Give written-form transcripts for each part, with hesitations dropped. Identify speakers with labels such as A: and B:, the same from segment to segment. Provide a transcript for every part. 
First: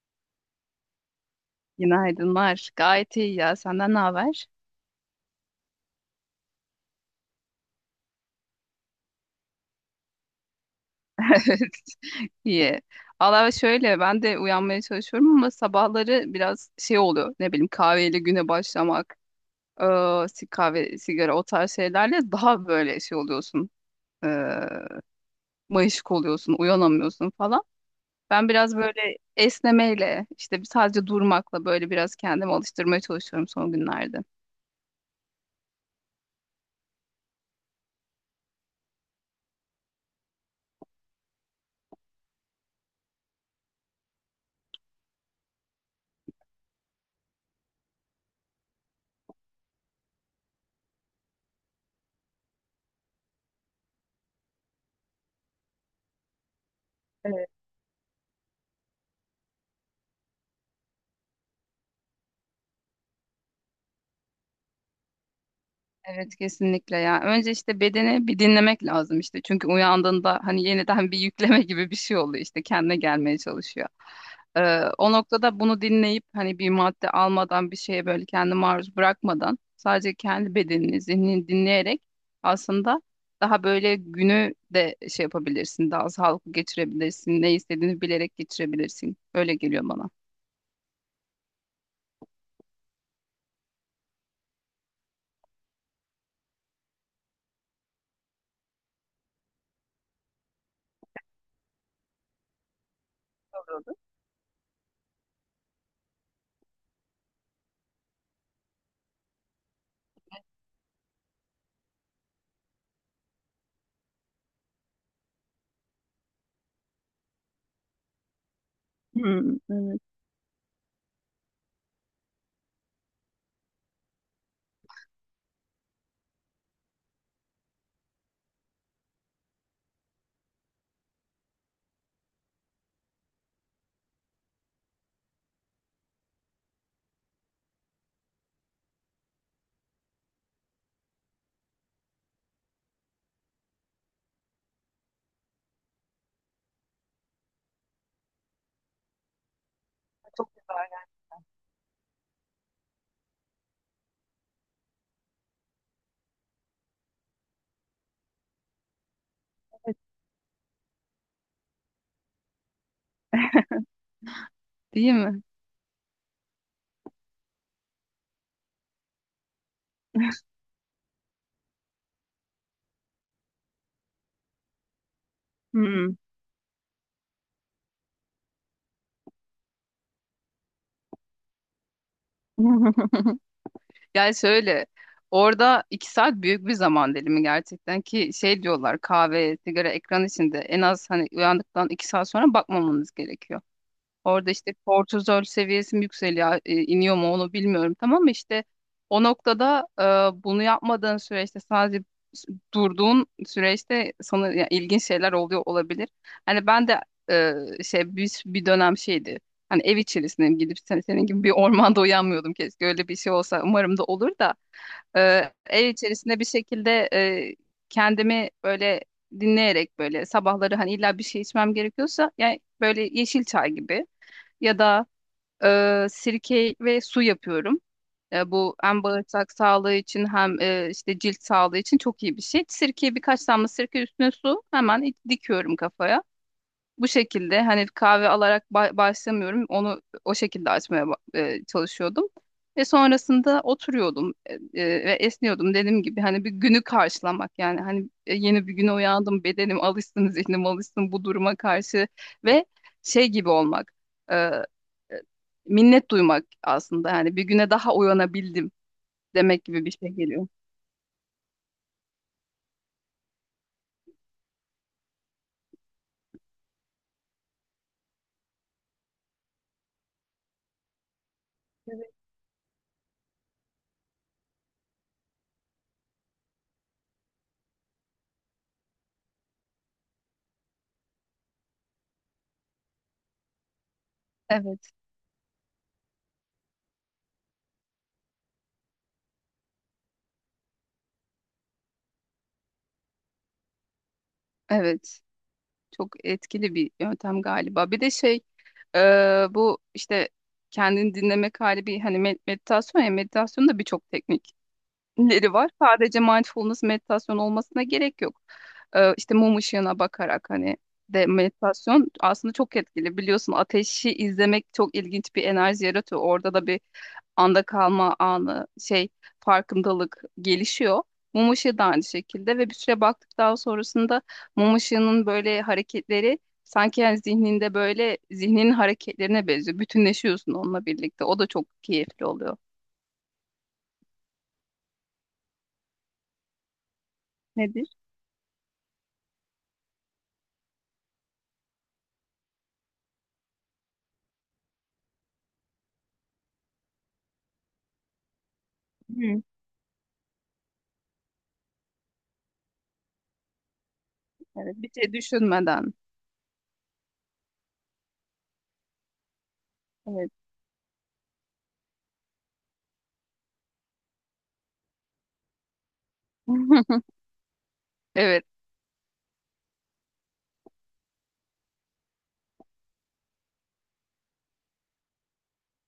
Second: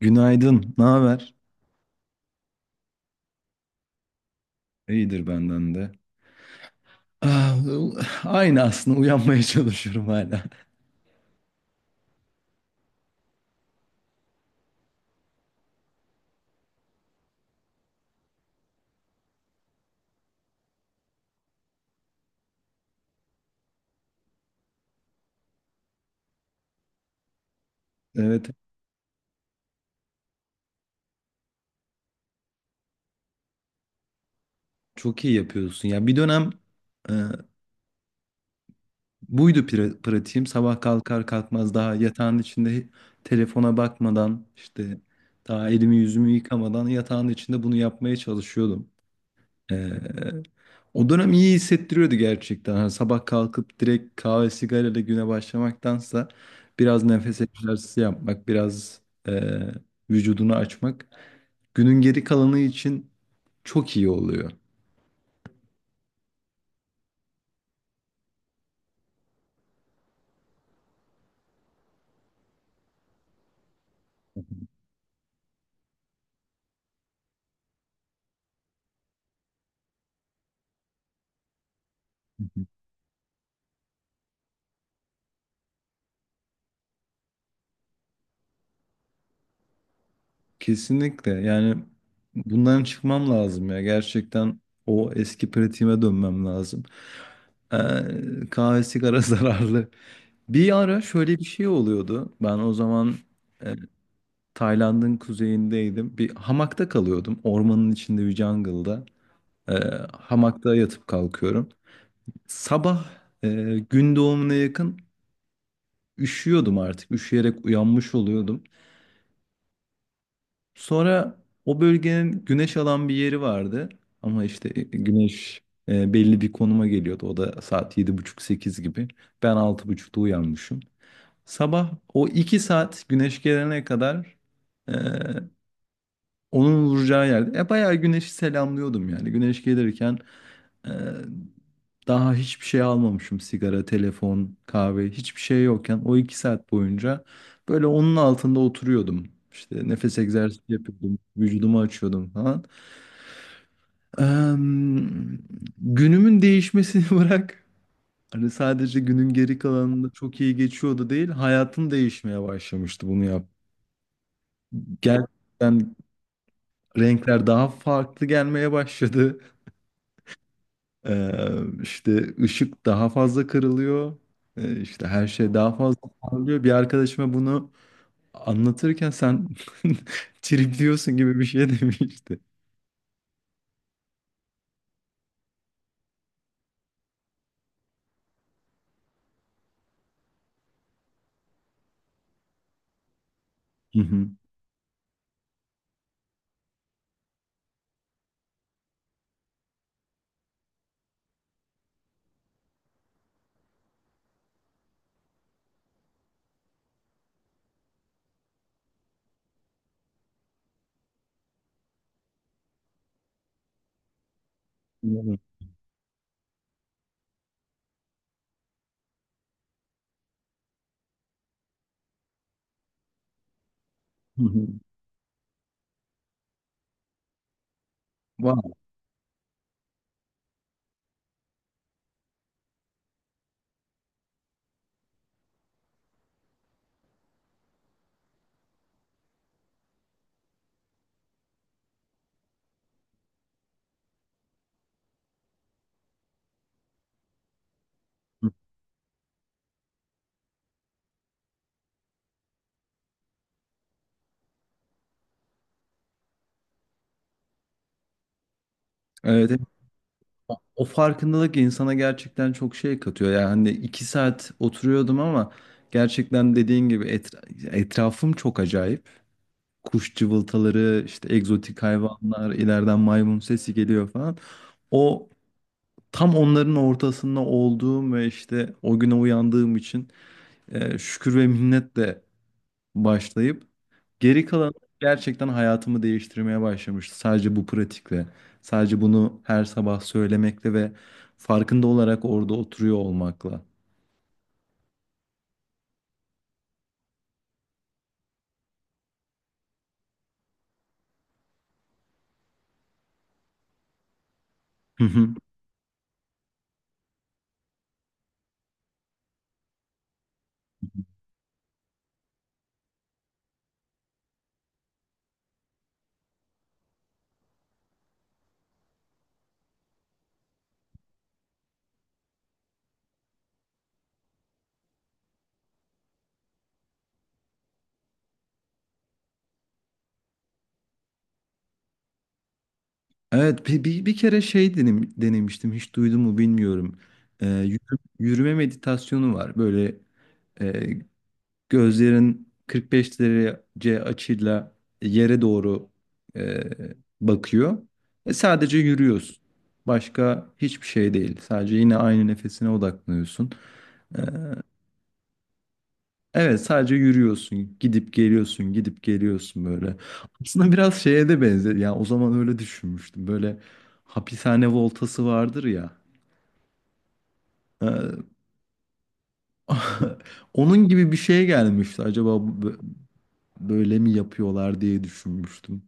A: Günaydın, ne haber?
B: Günaydınlar. Gayet iyi ya. Senden ne haber?
A: İyidir benden de. Ah, aynı aslında uyanmaya çalışıyorum hala.
B: İyi. Valla şöyle ben de uyanmaya çalışıyorum ama sabahları biraz şey oluyor. Ne bileyim kahveyle güne başlamak, kahve, sigara o tarz şeylerle daha böyle şey oluyorsun. eee mayışık oluyorsun, uyanamıyorsun falan. Ben
A: Evet,
B: biraz böyle esnemeyle, işte sadece durmakla böyle biraz kendimi alıştırmaya çalışıyorum son günlerde.
A: çok iyi yapıyorsun. Ya bir dönem e, buydu pratiğim. Sabah kalkar kalkmaz daha yatağın içinde telefona bakmadan işte daha elimi yüzümü yıkamadan yatağın içinde bunu yapmaya çalışıyordum. Ee, O dönem iyi hissettiriyordu gerçekten. Hani sabah kalkıp direkt kahve sigarayla güne başlamaktansa biraz nefes
B: Evet.
A: egzersizi yapmak, biraz e, vücudunu açmak günün geri kalanı için çok iyi oluyor.
B: Evet, kesinlikle ya. Önce işte bedeni bir dinlemek lazım işte. Çünkü uyandığında hani yeniden bir yükleme gibi bir şey oluyor işte kendine gelmeye çalışıyor. O noktada bunu dinleyip hani bir madde almadan bir şeye böyle kendi maruz bırakmadan sadece kendi bedenini, zihnini dinleyerek aslında daha böyle günü de şey yapabilirsin. Daha sağlıklı geçirebilirsin. Ne istediğini bilerek geçirebilirsin. Öyle geliyor bana.
A: Kesinlikle. Yani bundan çıkmam lazım ya. Gerçekten o eski pratiğime dönmem lazım. Ee, kahve sigara zararlı. Bir ara şöyle bir şey oluyordu. Ben o zaman e,
B: Yapıyordu.
A: Tayland'ın kuzeyindeydim. Bir hamakta kalıyordum. Ormanın içinde bir jungle'da. Ee, hamakta yatıp kalkıyorum. Sabah e, gün doğumuna yakın üşüyordum artık. Üşüyerek uyanmış oluyordum.
B: Hmm, evet.
A: Sonra o bölgenin güneş alan bir yeri vardı. Ama işte güneş belli bir konuma geliyordu. O da saat yedi buçuk sekiz gibi. Ben altı buçukta uyanmışım. Sabah o 2 saat güneş gelene kadar e, onun vuracağı yerde. E bayağı güneşi selamlıyordum yani. Güneş gelirken e, daha hiçbir şey almamışım. Sigara, telefon, kahve hiçbir şey yokken o iki saat boyunca böyle onun altında oturuyordum. İşte nefes
B: Çok
A: egzersizi
B: güzel yani.
A: yapıyordum. Vücudumu açıyordum falan. Em, günümün değişmesini bırak. Hani sadece günün geri kalanında çok iyi geçiyordu değil. Hayatım değişmeye başlamıştı bunu yap.
B: Değil mi?
A: Gerçekten renkler daha farklı gelmeye başladı. Ee, işte ışık daha fazla kırılıyor. İşte her şey daha fazla
B: Hmm.
A: parlıyor. Bir arkadaşıma bunu anlatırken sen tripliyorsun gibi bir şey demişti.
B: Yani şöyle orada 2 saat büyük bir zaman dilimi gerçekten ki şey diyorlar kahve, sigara, ekran içinde en az hani uyandıktan 2 saat sonra bakmamanız gerekiyor.
A: Hı hı.
B: Orada işte kortizol seviyesi mi yükseliyor, iniyor mu onu bilmiyorum. Tamam mı? İşte o noktada bunu yapmadığın süreçte sadece durduğun süreçte sana ya, ilginç şeyler oluyor olabilir. Hani ben de şey bir dönem şeydi. Hani ev içerisindeyim gidip senin gibi bir ormanda uyanmıyordum keşke öyle bir şey olsa umarım da olur da ev içerisinde bir şekilde kendimi böyle dinleyerek böyle sabahları hani illa bir şey içmem gerekiyorsa yani böyle yeşil çay gibi
A: Hı hı.
B: ya da sirke ve su yapıyorum. E,
A: Wow.
B: bu hem bağırsak sağlığı için hem işte cilt sağlığı için çok iyi bir şey. Sirkeyi birkaç damla sirke üstüne su hemen dikiyorum kafaya. Bu şekilde hani kahve alarak başlamıyorum. Onu o şekilde açmaya çalışıyordum. Ve sonrasında oturuyordum ve esniyordum. Dediğim gibi hani bir günü karşılamak yani hani yeni bir güne uyandım bedenim alışsın zihnim alışsın bu duruma karşı ve şey gibi olmak e, e, minnet duymak aslında yani bir güne daha uyanabildim
A: Evet, evet.
B: demek gibi bir şey geliyor.
A: O farkındalık insana gerçekten çok şey katıyor. Yani hani iki saat oturuyordum ama gerçekten dediğin gibi etrafım çok acayip. Kuş cıvıltaları, işte egzotik hayvanlar, ileriden maymun sesi geliyor falan. O tam onların ortasında olduğum ve işte o güne uyandığım için şükür ve minnetle başlayıp geri kalan
B: Evet,
A: gerçekten hayatımı değiştirmeye başlamıştı. Sadece bu pratikle, sadece bunu her sabah söylemekle ve farkında olarak orada oturuyor olmakla.
B: evet. Çok etkili bir yöntem galiba. Bir de şey, e, bu işte kendini dinlemek hali bir hani meditasyon ya meditasyonda birçok teknik
A: Hı hı.
B: leri var. Sadece mindfulness meditasyon olmasına gerek yok. İşte mum ışığına bakarak hani de meditasyon aslında çok etkili. Biliyorsun ateşi izlemek çok ilginç bir enerji yaratıyor. Orada da bir anda kalma anı, şey farkındalık gelişiyor. Mum ışığı da aynı şekilde ve bir süre baktıktan sonrasında mum ışığının böyle hareketleri sanki yani zihninde böyle zihninin hareketlerine benziyor. Bütünleşiyorsun onunla birlikte. O da çok keyifli oluyor.
A: Evet bir kere şey denemiştim, hiç duydun mu bilmiyorum. E,
B: Nedir?
A: yürüme meditasyonu var böyle. e, Gözlerin 45 derece açıyla yere doğru e, bakıyor. E, sadece yürüyorsun.
B: Hı.
A: Başka hiçbir şey değil. Sadece yine aynı nefesine odaklanıyorsun. E,
B: Evet, bir şey düşünmeden.
A: evet sadece yürüyorsun. Gidip geliyorsun, gidip geliyorsun böyle.
B: Evet.
A: Aslında biraz şeye de benzer. Ya o zaman öyle düşünmüştüm. Böyle hapishane voltası vardır ya. E,
B: Evet.
A: onun gibi bir şeye gelmişti. Acaba böyle mi yapıyorlar diye düşünmüştüm.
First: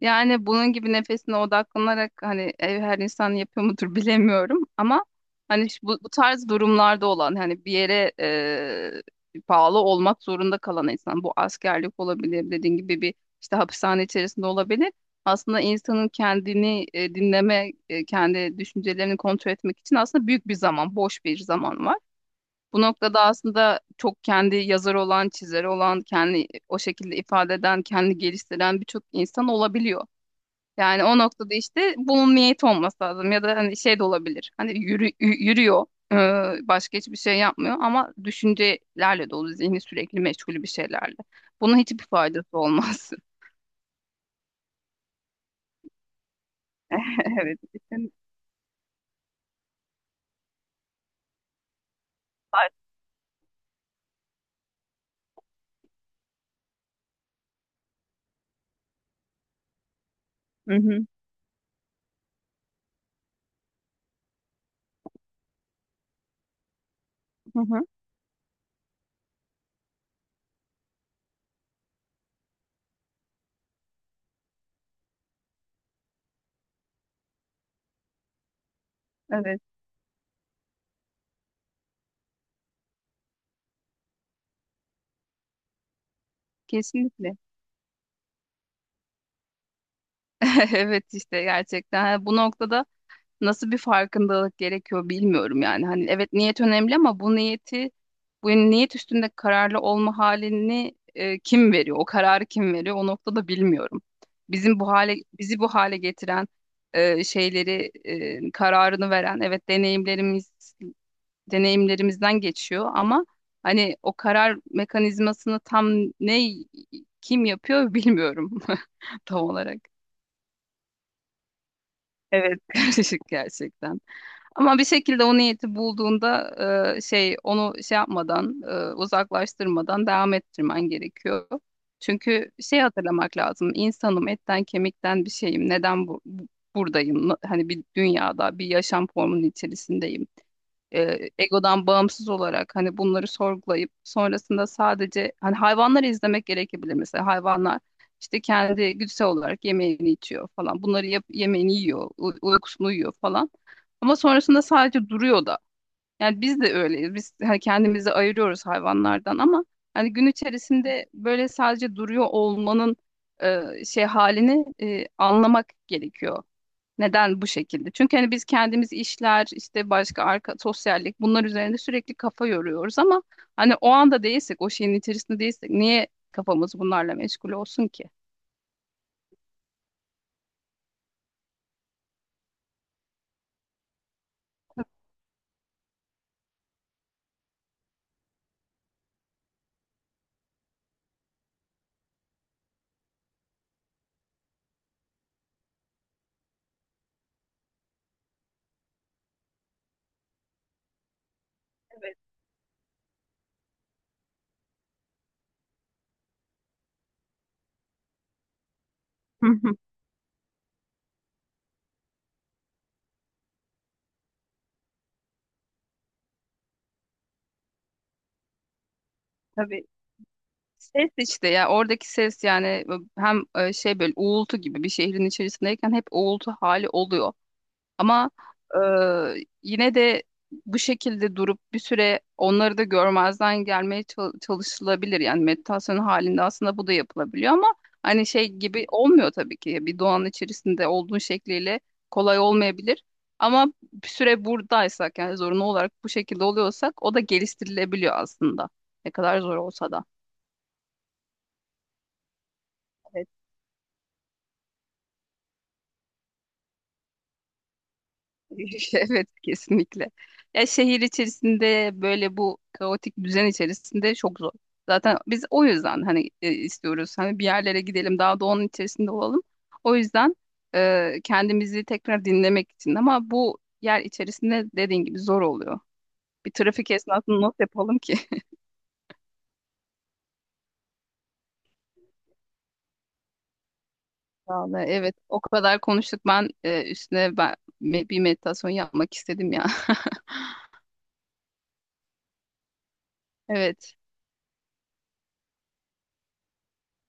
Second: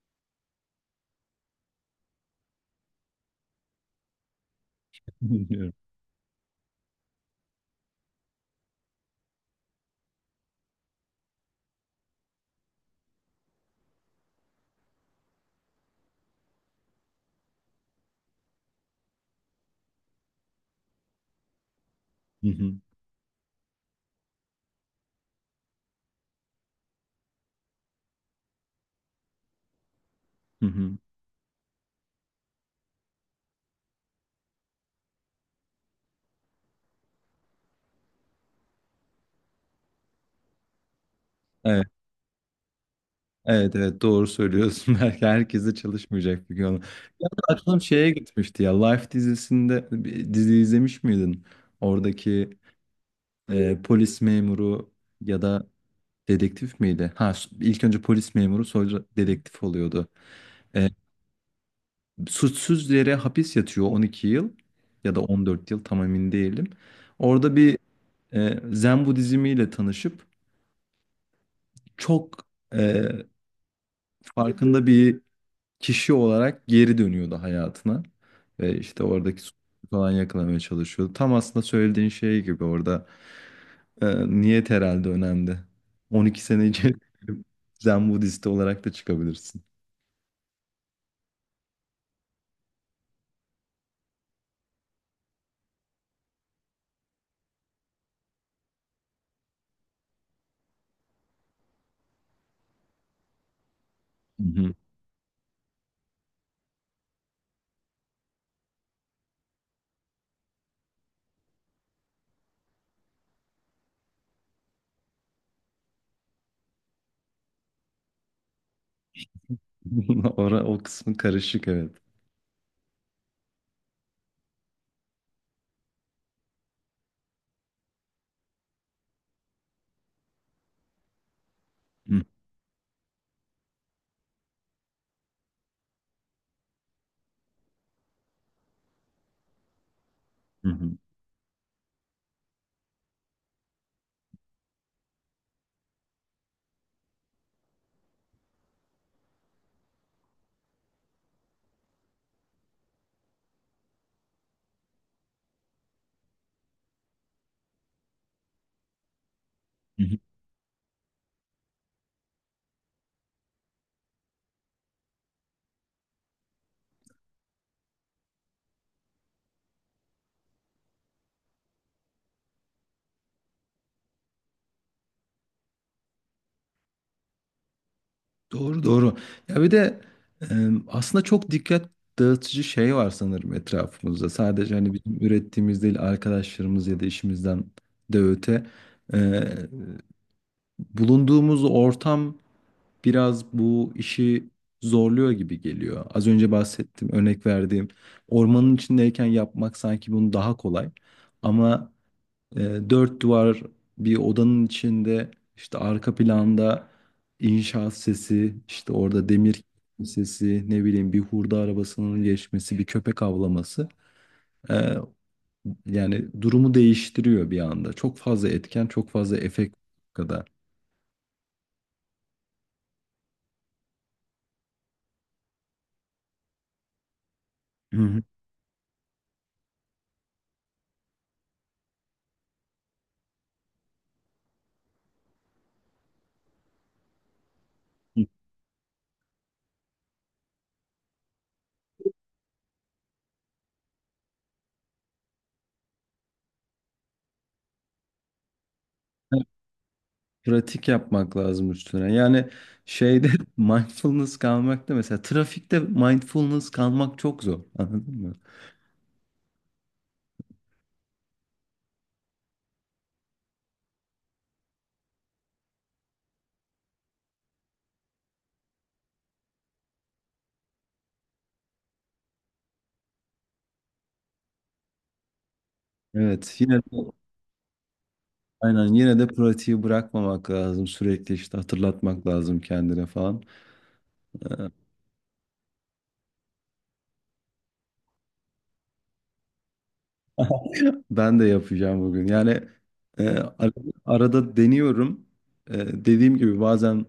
B: Yani bunun gibi nefesine odaklanarak hani ev her insan yapıyor mudur bilemiyorum ama hani bu tarz durumlarda olan hani bir yere bağlı olmak zorunda kalan insan bu askerlik olabilir dediğin gibi bir işte hapishane içerisinde olabilir. Aslında insanın kendini dinleme, kendi düşüncelerini kontrol etmek için aslında büyük bir zaman, boş bir zaman var.
A: Hı hı,
B: Bu noktada aslında çok kendi yazarı olan, çizeri olan, kendi o şekilde ifade eden, kendi geliştiren birçok insan olabiliyor.
A: hı hı.
B: Yani o noktada işte bunun niyeti olması lazım ya da hani şey de olabilir. Hani yürüyor, başka hiçbir şey yapmıyor ama düşüncelerle dolu, zihni sürekli meşgul bir şeylerle. Bunun
A: Evet,
B: hiçbir faydası olmaz.
A: evet, evet doğru söylüyorsun. Belki herkes de çalışmayacak bir gün. Ya da
B: Evet.
A: aklım şeye
B: Kesin.
A: gitmişti ya. Life dizisinde bir dizi izlemiş miydin? Oradaki polis memuru ya da dedektif miydi? Ha, ilk önce polis memuru sonra dedektif oluyordu.
B: Hı
A: E,
B: hı.
A: suçsuz yere hapis yatıyor 12 yıl ya da 14 yıl tam emin değilim. Orada
B: Hı
A: bir
B: hı.
A: Zen Budizmi ile tanışıp çok e, farkında bir kişi olarak geri dönüyordu hayatına. Ve işte oradaki suçu
B: Evet.
A: falan yakalamaya çalışıyordu. Tam aslında söylediğin şey gibi orada e, niyet herhalde önemli. 12 sene içerisinde
B: Kesinlikle.
A: Zen Budist olarak da çıkabilirsin.
B: Evet işte gerçekten. Ha, bu noktada nasıl bir farkındalık gerekiyor bilmiyorum yani. Hani evet niyet önemli ama bu niyet üstünde kararlı olma halini kim veriyor? O kararı kim veriyor? O noktada bilmiyorum.
A: Hı hı.
B: Bizim bu hale bizi bu hale getiren şeyleri kararını veren evet deneyimlerimizden geçiyor ama hani o karar mekanizmasını tam ne kim yapıyor bilmiyorum tam olarak.
A: Ora, o kısmı karışık evet.
B: Evet, karışık gerçekten. Ama bir şekilde o niyeti bulduğunda şey onu şey yapmadan uzaklaştırmadan devam ettirmen gerekiyor.
A: Hı
B: Çünkü şey hatırlamak lazım. İnsanım etten kemikten bir şeyim. Neden buradayım? Hani bir dünyada bir yaşam formunun içerisindeyim
A: hı hı.
B: egodan bağımsız olarak hani bunları sorgulayıp sonrasında sadece hani hayvanları izlemek gerekebilir mesela hayvanlar işte kendi güdüsel olarak yemeğini içiyor falan yemeğini yiyor uykusunu uyuyor falan ama sonrasında sadece duruyor da yani biz de öyleyiz biz hani kendimizi ayırıyoruz hayvanlardan ama
A: Hı
B: hani
A: hı.
B: gün içerisinde böyle sadece duruyor olmanın şey halini anlamak gerekiyor. Neden bu şekilde? Çünkü hani biz kendimiz işler, işte başka arka sosyallik bunlar üzerinde sürekli kafa yoruyoruz ama hani o anda değilsek, o şeyin içerisinde değilsek niye kafamız bunlarla meşgul olsun ki?
A: Doğru doğru. Ya bir de e, aslında çok dikkat dağıtıcı şey var sanırım etrafımızda. Sadece hani bizim ürettiğimiz değil, arkadaşlarımız ya da işimizden de öte bulunduğumuz ortam biraz bu işi zorluyor gibi geliyor. Az önce bahsettim, örnek verdiğim ormanın içindeyken yapmak sanki bunu daha kolay. Ama
B: Evet.
A: e, dört duvar bir odanın içinde işte arka planda inşaat sesi, işte orada
B: Hı
A: demir
B: hı.
A: sesi, ne bileyim bir hurda arabasının geçmesi, bir köpek avlaması. e, yani durumu değiştiriyor bir anda. Çok fazla etken, çok fazla efekt
B: Tabii,
A: kadar.
B: ses işte ya oradaki ses yani hem şey böyle uğultu gibi bir şehrin içerisindeyken hep uğultu hali oluyor.
A: Hı
B: Ama e, yine de bu şekilde durup bir süre onları da görmezden gelmeye çalışılabilir. Yani meditasyon halinde aslında bu da yapılabiliyor ama
A: hı.
B: hani şey gibi olmuyor tabii ki. Bir doğanın içerisinde olduğun şekliyle kolay olmayabilir. Ama bir süre buradaysak yani zorunlu olarak bu şekilde oluyorsak o da geliştirilebiliyor aslında. Ne kadar zor olsa da.
A: Pratik yapmak lazım üstüne. Yani şeyde mindfulness kalmakta, mesela trafikte mindfulness kalmak çok zor. Anladın mı?
B: Evet, kesinlikle. Ya şehir içerisinde böyle bu kaotik düzen içerisinde çok zor. Zaten biz o yüzden hani istiyoruz hani bir yerlere gidelim daha doğanın içerisinde olalım. O yüzden kendimizi tekrar dinlemek için ama bu yer içerisinde dediğin gibi zor oluyor. Bir
A: Evet yine
B: trafik
A: de
B: esnasında not yapalım ki.
A: aynen, yine de pratiği bırakmamak lazım. Sürekli işte hatırlatmak lazım kendine falan. Ee,
B: Vallahi evet o kadar konuştuk ben üstüne bir meditasyon yapmak istedim ya.
A: ben de yapacağım bugün. Yani e, ar-
B: Evet.
A: arada deniyorum. E, dediğim gibi bazen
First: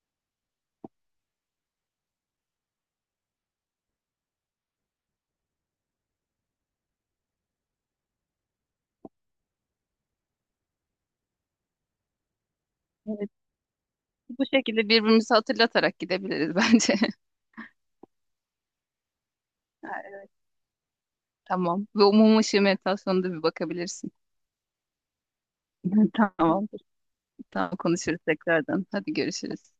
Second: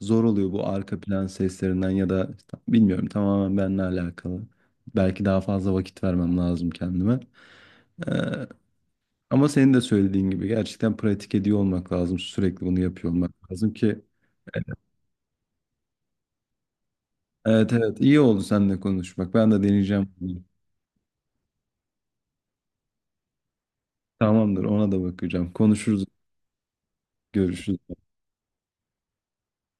A: zor oluyor bu arka plan seslerinden ya da işte bilmiyorum, tamamen benimle alakalı. Belki daha fazla vakit vermem lazım kendime. Ee, ama senin de söylediğin gibi gerçekten pratik ediyor olmak lazım. Sürekli bunu yapıyor
B: Evet.
A: olmak lazım ki.
B: Bu şekilde birbirimizi hatırlatarak gidebiliriz bence.
A: Evet evet, iyi oldu seninle konuşmak. Ben de deneyeceğim bunu.
B: Tamam. Ve umum ışığı meditasyonuna da bir bakabilirsin.
A: Tamamdır, ona da bakacağım. Konuşuruz,
B: Tamamdır. Tamam,
A: görüşürüz.
B: konuşuruz tekrardan. Hadi görüşürüz.